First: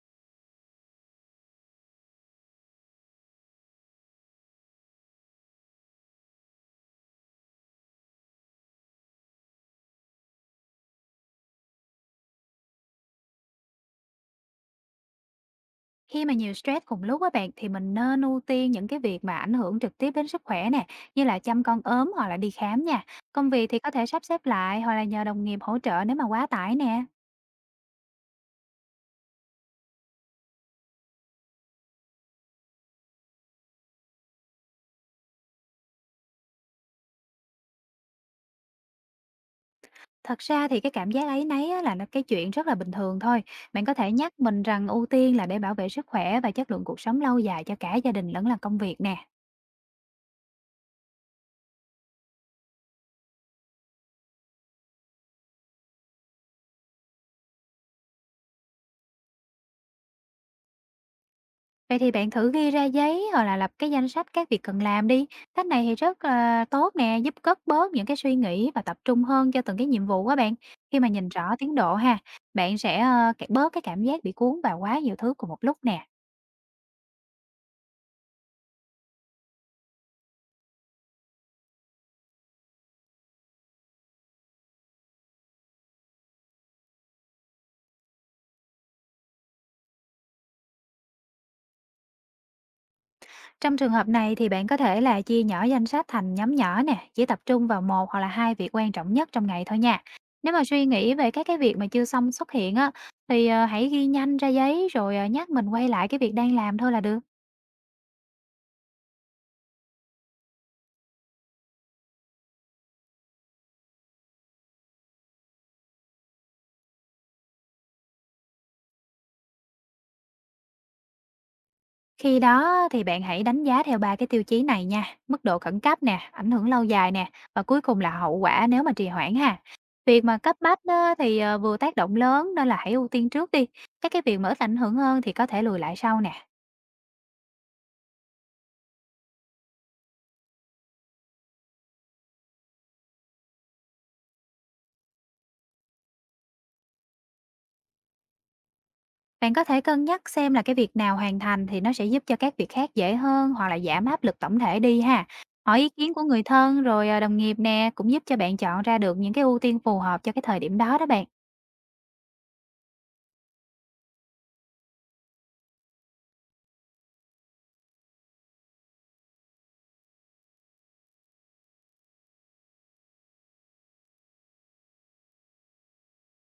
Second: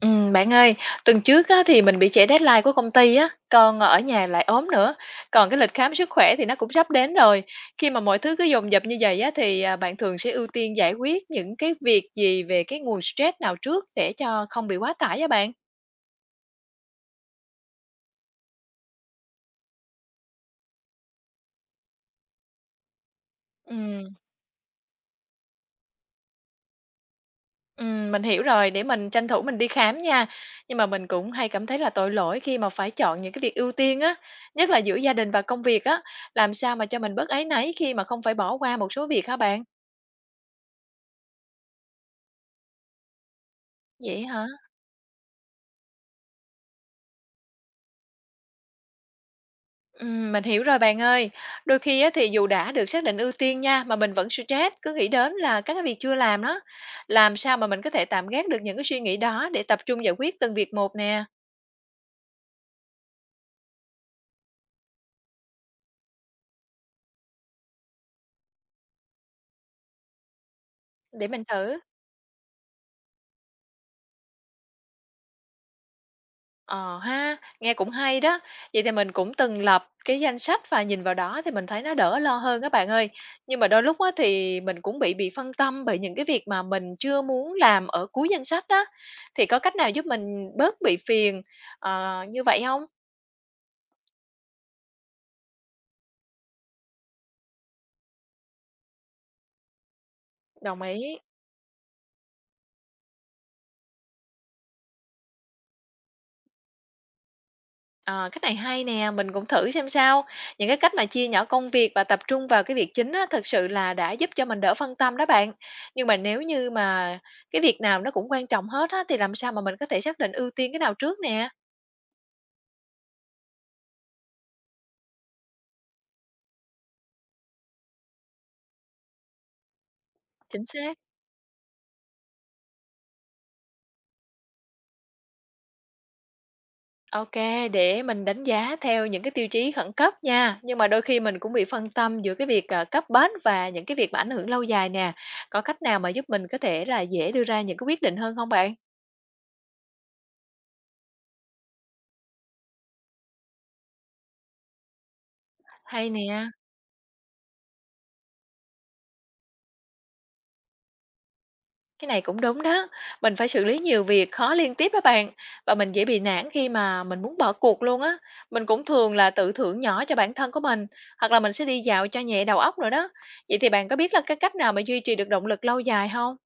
Bạn ơi, tuần trước á, thì mình bị trễ deadline của công ty á, còn ở nhà lại ốm nữa. Còn cái lịch khám sức khỏe thì nó cũng sắp đến rồi. Khi mà mọi thứ cứ dồn dập như vậy á, thì bạn thường sẽ ưu tiên giải quyết những cái việc gì về cái nguồn stress nào trước để cho không bị quá tải á bạn? Khi mà nhiều stress cùng lúc á bạn thì mình nên ưu tiên những cái việc mà ảnh hưởng trực tiếp đến sức khỏe nè, như là chăm con ốm hoặc là đi khám nha. Công việc thì có thể Ừm, sắp xếp lại hoặc là nhờ đồng nghiệp hỗ trợ nếu mà quá tải nè. Mình hiểu rồi, để mình tranh thủ mình đi khám nha. Nhưng mà mình cũng hay cảm thấy là tội lỗi khi mà phải chọn những cái việc ưu tiên á, nhất là giữa gia đình và công việc á. Làm sao mà cho mình bớt áy náy khi mà không phải bỏ qua một số việc hả bạn? Thật ra thì cái cảm giác ấy nấy á, là nó cái chuyện rất là bình thường thôi. Bạn có thể Vậy nhắc hả? mình rằng ưu tiên là để bảo vệ sức khỏe và chất lượng cuộc sống lâu dài cho cả gia đình lẫn là công việc nè. Mình hiểu rồi bạn ơi. Đôi khi á, thì dù đã được xác định ưu tiên nha, mà mình vẫn stress, cứ nghĩ đến là các cái việc chưa làm đó. Làm sao mà mình có thể tạm gác được những cái suy nghĩ đó để tập trung giải quyết từng việc một nè? Vậy thì bạn thử ghi ra giấy hoặc là lập cái danh sách các việc cần làm đi. Cách này thì rất là tốt nè, giúp cất bớt những cái suy nghĩ và tập trung hơn cho từng cái nhiệm vụ á bạn. Khi mà Để nhìn mình rõ tiến thử. độ ha, bạn sẽ bớt cái cảm giác bị cuốn vào quá nhiều thứ cùng một lúc nè. Ờ ha, nghe cũng hay đó. Vậy thì mình cũng từng lập cái danh sách và nhìn vào đó thì mình thấy nó đỡ lo hơn các bạn ơi. Nhưng mà đôi lúc á, thì mình cũng bị phân tâm bởi những cái việc mà mình chưa muốn làm ở cuối danh sách đó. Thì có cách nào giúp mình bớt bị phiền như vậy không? Trong trường hợp này thì bạn có thể là chia nhỏ danh sách thành nhóm nhỏ nè, chỉ tập trung vào một hoặc là hai việc quan trọng nhất trong ngày thôi nha. Nếu mà Đồng suy nghĩ ý. về các cái việc mà chưa xong xuất hiện á, thì hãy ghi nhanh ra giấy rồi nhắc mình quay lại cái việc đang làm thôi là được. Ờ, cách này hay nè, mình cũng thử xem sao. Những cái cách mà chia nhỏ công việc và tập trung vào cái việc chính á, thực sự là đã giúp cho mình đỡ phân tâm đó bạn. Nhưng mà nếu như mà cái việc nào nó cũng quan trọng hết á, thì làm sao mà mình có thể xác định ưu tiên cái nào trước nè? Khi đó thì bạn hãy đánh giá theo 3 cái tiêu chí này nha, mức độ khẩn cấp nè, ảnh hưởng lâu dài nè và cuối cùng là hậu quả nếu mà trì hoãn ha. Việc mà cấp Chính bách xác. á, thì vừa tác động lớn nên là hãy ưu tiên trước đi. Các cái việc mà ít ảnh hưởng hơn thì có thể lùi lại sau nè. Ok, để mình đánh giá theo những cái tiêu chí khẩn cấp nha. Nhưng mà đôi khi mình cũng bị phân tâm giữa cái việc cấp bách và những cái việc mà ảnh hưởng lâu dài nè. Có cách nào mà giúp mình có thể là dễ đưa ra những cái quyết định hơn không bạn? Bạn có thể cân nhắc xem là cái việc nào hoàn thành thì nó sẽ giúp cho các việc khác dễ hơn hoặc là giảm áp lực tổng thể đi ha. Hỏi ý Hay kiến của người nè. thân rồi đồng nghiệp nè cũng giúp cho bạn chọn ra được những cái ưu tiên phù hợp cho cái thời điểm đó đó bạn. Cái này cũng đúng đó, mình phải xử lý nhiều việc khó liên tiếp đó bạn, và mình dễ bị nản khi mà mình muốn bỏ cuộc luôn á. Mình cũng thường là tự thưởng nhỏ cho bản thân của mình, hoặc là mình sẽ đi dạo cho nhẹ đầu óc rồi đó. Vậy thì bạn có biết là cái cách nào mà duy trì được động lực lâu dài không?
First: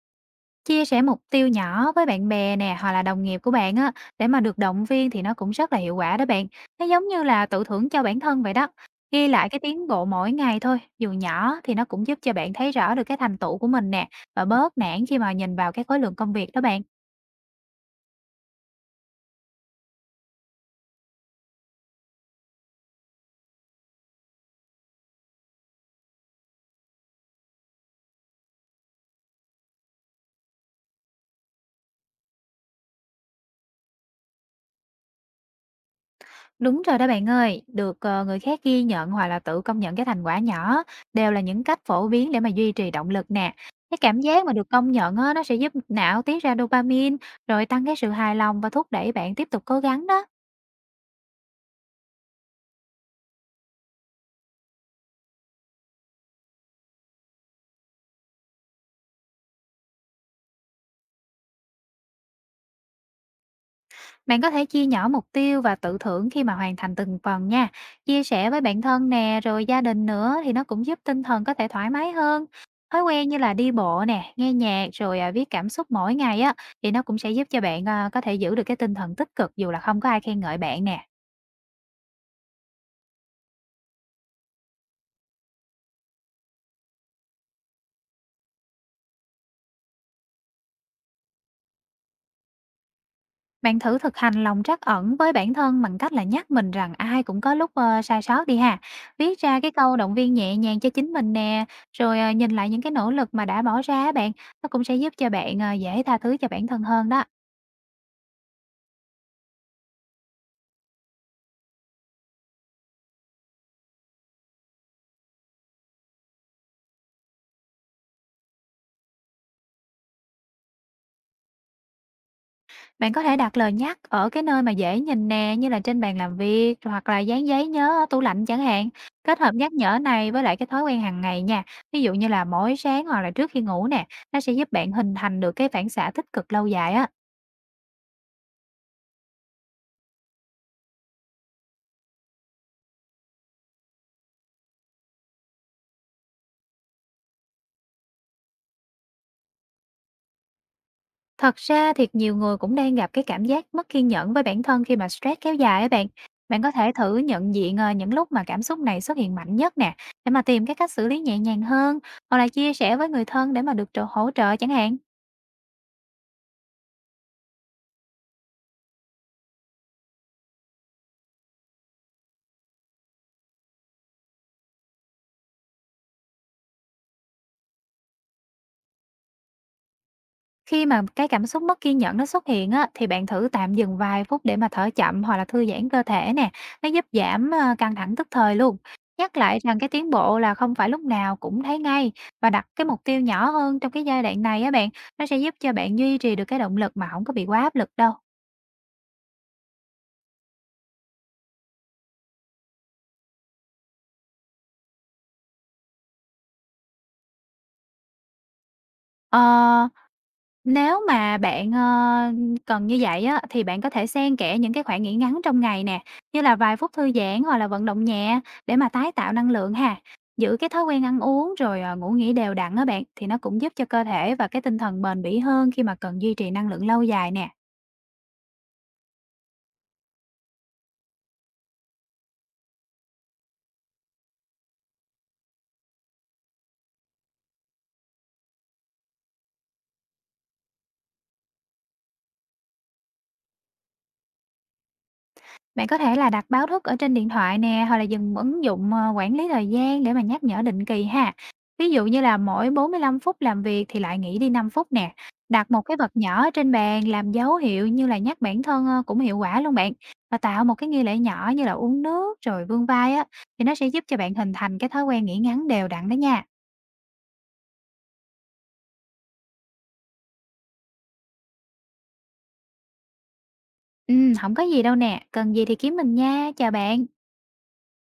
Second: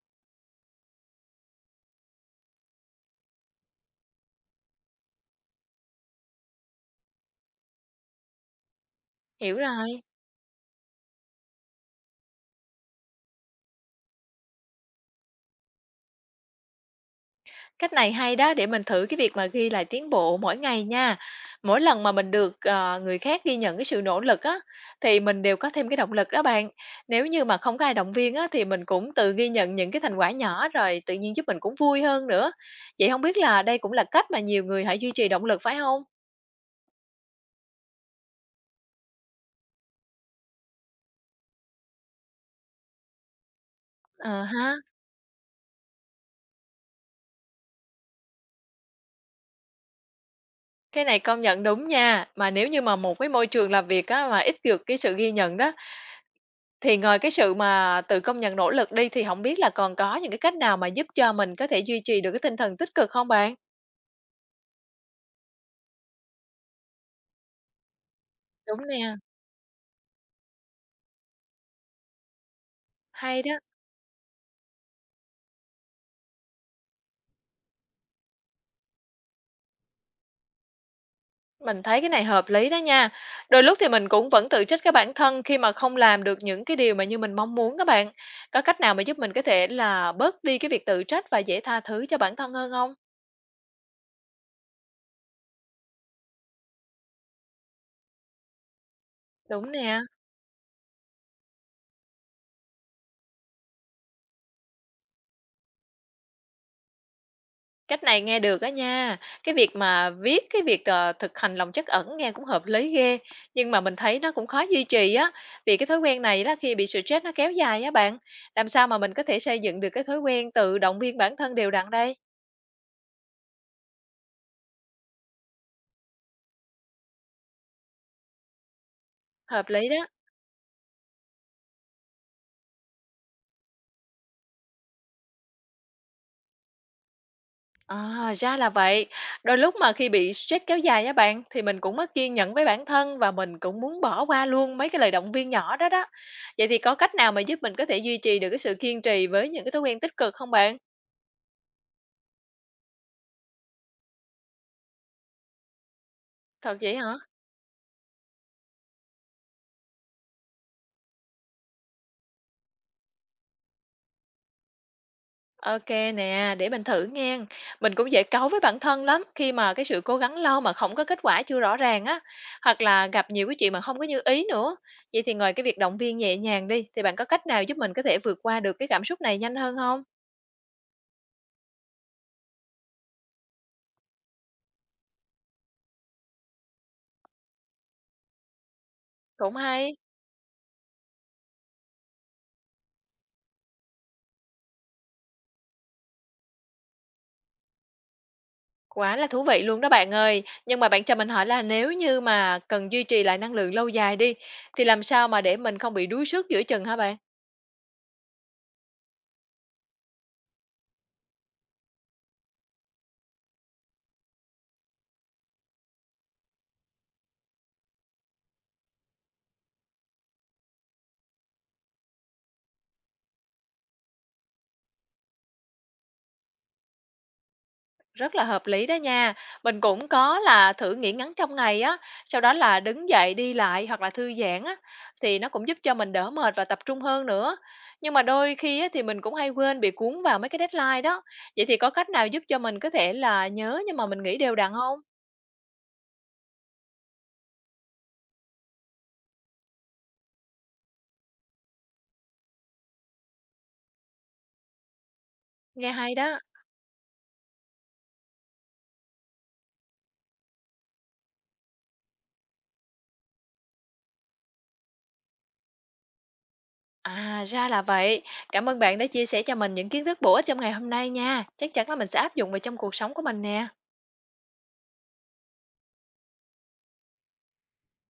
Chia sẻ mục tiêu nhỏ với bạn bè nè, hoặc là đồng nghiệp của bạn á, để mà được động viên thì nó cũng rất là hiệu quả đó bạn. Nó giống như là tự thưởng cho bản thân vậy đó. Ghi lại Hiểu cái tiến rồi. bộ mỗi ngày thôi, dù nhỏ thì nó cũng giúp cho bạn thấy rõ được cái thành tựu của mình nè, và bớt nản khi mà nhìn vào cái khối lượng công việc đó bạn. Cách này hay đó, để mình thử cái việc mà ghi lại tiến bộ mỗi ngày nha. Mỗi lần mà mình được, người khác ghi nhận cái sự nỗ lực á, thì mình đều có thêm cái động lực đó bạn. Nếu như mà không có ai động viên á, thì mình cũng tự ghi nhận những cái thành quả nhỏ rồi tự nhiên giúp mình cũng vui hơn nữa. Vậy không biết là đây cũng là cách mà nhiều người hãy duy trì động lực phải không? Đúng rồi đó bạn ơi, được, người khác ghi nhận hoặc là tự công nhận cái thành quả nhỏ đều là những cách phổ biến để mà duy trì động lực nè. Cái cảm Ờ giác mà được ha, công nhận á, nó sẽ giúp não tiết ra dopamine, rồi tăng cái sự hài lòng và thúc đẩy bạn tiếp tục cố gắng đó. cái này công nhận đúng nha. Mà nếu như mà một cái môi trường làm việc á, mà ít được cái sự ghi nhận đó, thì ngoài cái sự mà tự công nhận nỗ lực đi thì không biết là còn có những cái cách nào mà giúp cho mình có thể duy trì được cái tinh thần tích cực không bạn? Bạn có thể chia nhỏ mục tiêu và tự thưởng khi mà hoàn thành từng phần nha. Chia sẻ với bạn Đúng thân nè, nè, rồi gia đình nữa thì nó cũng giúp tinh thần có thể thoải mái hơn. Thói quen như hay là đó, đi bộ nè, nghe nhạc rồi viết cảm xúc mỗi ngày á thì nó cũng sẽ giúp cho bạn có thể giữ được cái tinh thần tích cực dù là không có ai khen ngợi bạn nè. mình thấy cái này hợp lý đó nha. Đôi lúc thì mình cũng vẫn tự trách cái bản thân khi mà không làm được những cái điều mà như mình mong muốn các bạn. Có cách nào mà giúp mình có thể là bớt đi cái việc tự trách và dễ tha thứ cho bản thân hơn không? Bạn thử thực hành lòng trắc ẩn với bản thân bằng cách là nhắc mình rằng ai cũng có lúc sai sót đi ha. Viết ra Đúng cái câu nè. động viên nhẹ nhàng cho chính mình nè, rồi nhìn lại những cái nỗ lực mà đã bỏ ra á bạn, nó cũng sẽ giúp cho bạn dễ tha thứ cho bản thân hơn đó. Cách này nghe được á nha. Cái việc mà viết cái việc, thực hành lòng trắc ẩn nghe cũng hợp lý ghê, nhưng mà mình thấy nó cũng khó duy trì á, vì cái thói quen này đó khi bị stress nó kéo dài á bạn. Làm sao mà mình có thể xây dựng được cái thói quen tự động viên bản thân đều đặn đây? Bạn có thể đặt lời nhắc ở cái nơi mà dễ nhìn nè, như là trên bàn làm việc hoặc là dán giấy nhớ ở tủ lạnh chẳng hạn. Kết hợp Hợp nhắc lý nhở đó. này với lại cái thói quen hàng ngày nha, ví dụ như là mỗi sáng hoặc là trước khi ngủ nè, nó sẽ giúp bạn hình thành được cái phản xạ tích cực lâu dài á. À, ra là vậy. Đôi lúc mà khi bị stress kéo dài á bạn, thì mình cũng mất kiên nhẫn với bản thân và mình cũng muốn bỏ qua luôn mấy cái lời động viên nhỏ đó đó. Vậy thì có cách nào mà giúp mình có thể duy trì được cái sự kiên trì với những cái thói quen tích cực không bạn? Thật ra thì nhiều người cũng đang gặp cái cảm giác mất kiên nhẫn với bản thân khi mà stress kéo dài á bạn. Bạn có Thật thể vậy hả? thử nhận diện, những lúc mà cảm xúc này xuất hiện mạnh nhất nè, để mà tìm cái cách xử lý nhẹ nhàng hơn, hoặc là chia sẻ với người thân để mà được trợ hỗ trợ chẳng hạn. Ok nè, để mình thử nghe. Mình cũng dễ cáu với bản thân lắm, khi mà cái sự cố gắng lâu mà không có kết quả chưa rõ ràng á, hoặc là gặp nhiều cái chuyện mà không có như ý nữa. Vậy thì ngoài cái việc động viên nhẹ nhàng đi, thì bạn có cách nào giúp mình có thể vượt qua được cái cảm xúc này nhanh hơn không? Khi mà cái cảm xúc mất kiên nhẫn nó xuất hiện á, thì bạn thử tạm dừng vài phút để mà thở chậm hoặc là thư giãn cơ thể nè, nó giúp giảm căng thẳng tức thời luôn. Nhắc Cũng lại rằng cái hay, tiến bộ là không phải lúc nào cũng thấy ngay và đặt cái mục tiêu nhỏ hơn trong cái giai đoạn này á bạn, nó sẽ giúp cho bạn duy trì được cái động lực mà không có bị quá áp lực đâu. quá là thú vị luôn đó bạn ơi. Nhưng mà bạn cho mình hỏi là nếu như mà cần duy trì lại năng lượng lâu dài đi, thì làm sao mà để mình không bị đuối sức giữa chừng hả bạn? Ờ, nếu mà bạn cần như vậy á, thì bạn có thể xen kẽ những cái khoảng nghỉ ngắn trong ngày nè, như là vài phút thư giãn hoặc là vận động nhẹ để mà tái tạo năng lượng ha. Giữ cái thói quen ăn uống rồi, ngủ nghỉ đều đặn á bạn, thì nó cũng giúp cho cơ thể và cái tinh thần bền bỉ hơn khi mà cần duy trì năng lượng lâu dài nè. Rất là hợp lý đó nha. Mình cũng có là thử nghỉ ngắn trong ngày á, sau đó là đứng dậy đi lại hoặc là thư giãn á, thì nó cũng giúp cho mình đỡ mệt và tập trung hơn nữa. Nhưng mà đôi khi á, thì mình cũng hay quên bị cuốn vào mấy cái deadline đó. Vậy thì có cách nào giúp cho mình có thể là nhớ nhưng mà mình nghĩ đều đặn không? Bạn có thể là đặt báo thức ở trên điện thoại nè, hoặc là dùng ứng dụng, quản lý thời gian để mà nhắc nhở định kỳ ha. Ví dụ như là mỗi 45 phút làm việc thì lại nghỉ đi 5 phút nè. Đặt một Nghe cái vật hay đó. nhỏ ở trên bàn làm dấu hiệu như là nhắc bản thân, cũng hiệu quả luôn bạn. Và tạo một cái nghi lễ nhỏ như là uống nước rồi vươn vai á, thì nó sẽ giúp cho bạn hình thành cái thói quen nghỉ ngắn đều đặn đó nha. À, ra là vậy. Cảm ơn bạn đã chia sẻ cho mình những kiến thức bổ ích trong ngày hôm nay nha. Chắc chắn là mình sẽ áp dụng vào trong cuộc sống của mình nè. Hổng có gì đâu nè, cần gì thì kiếm mình nha, chào bạn.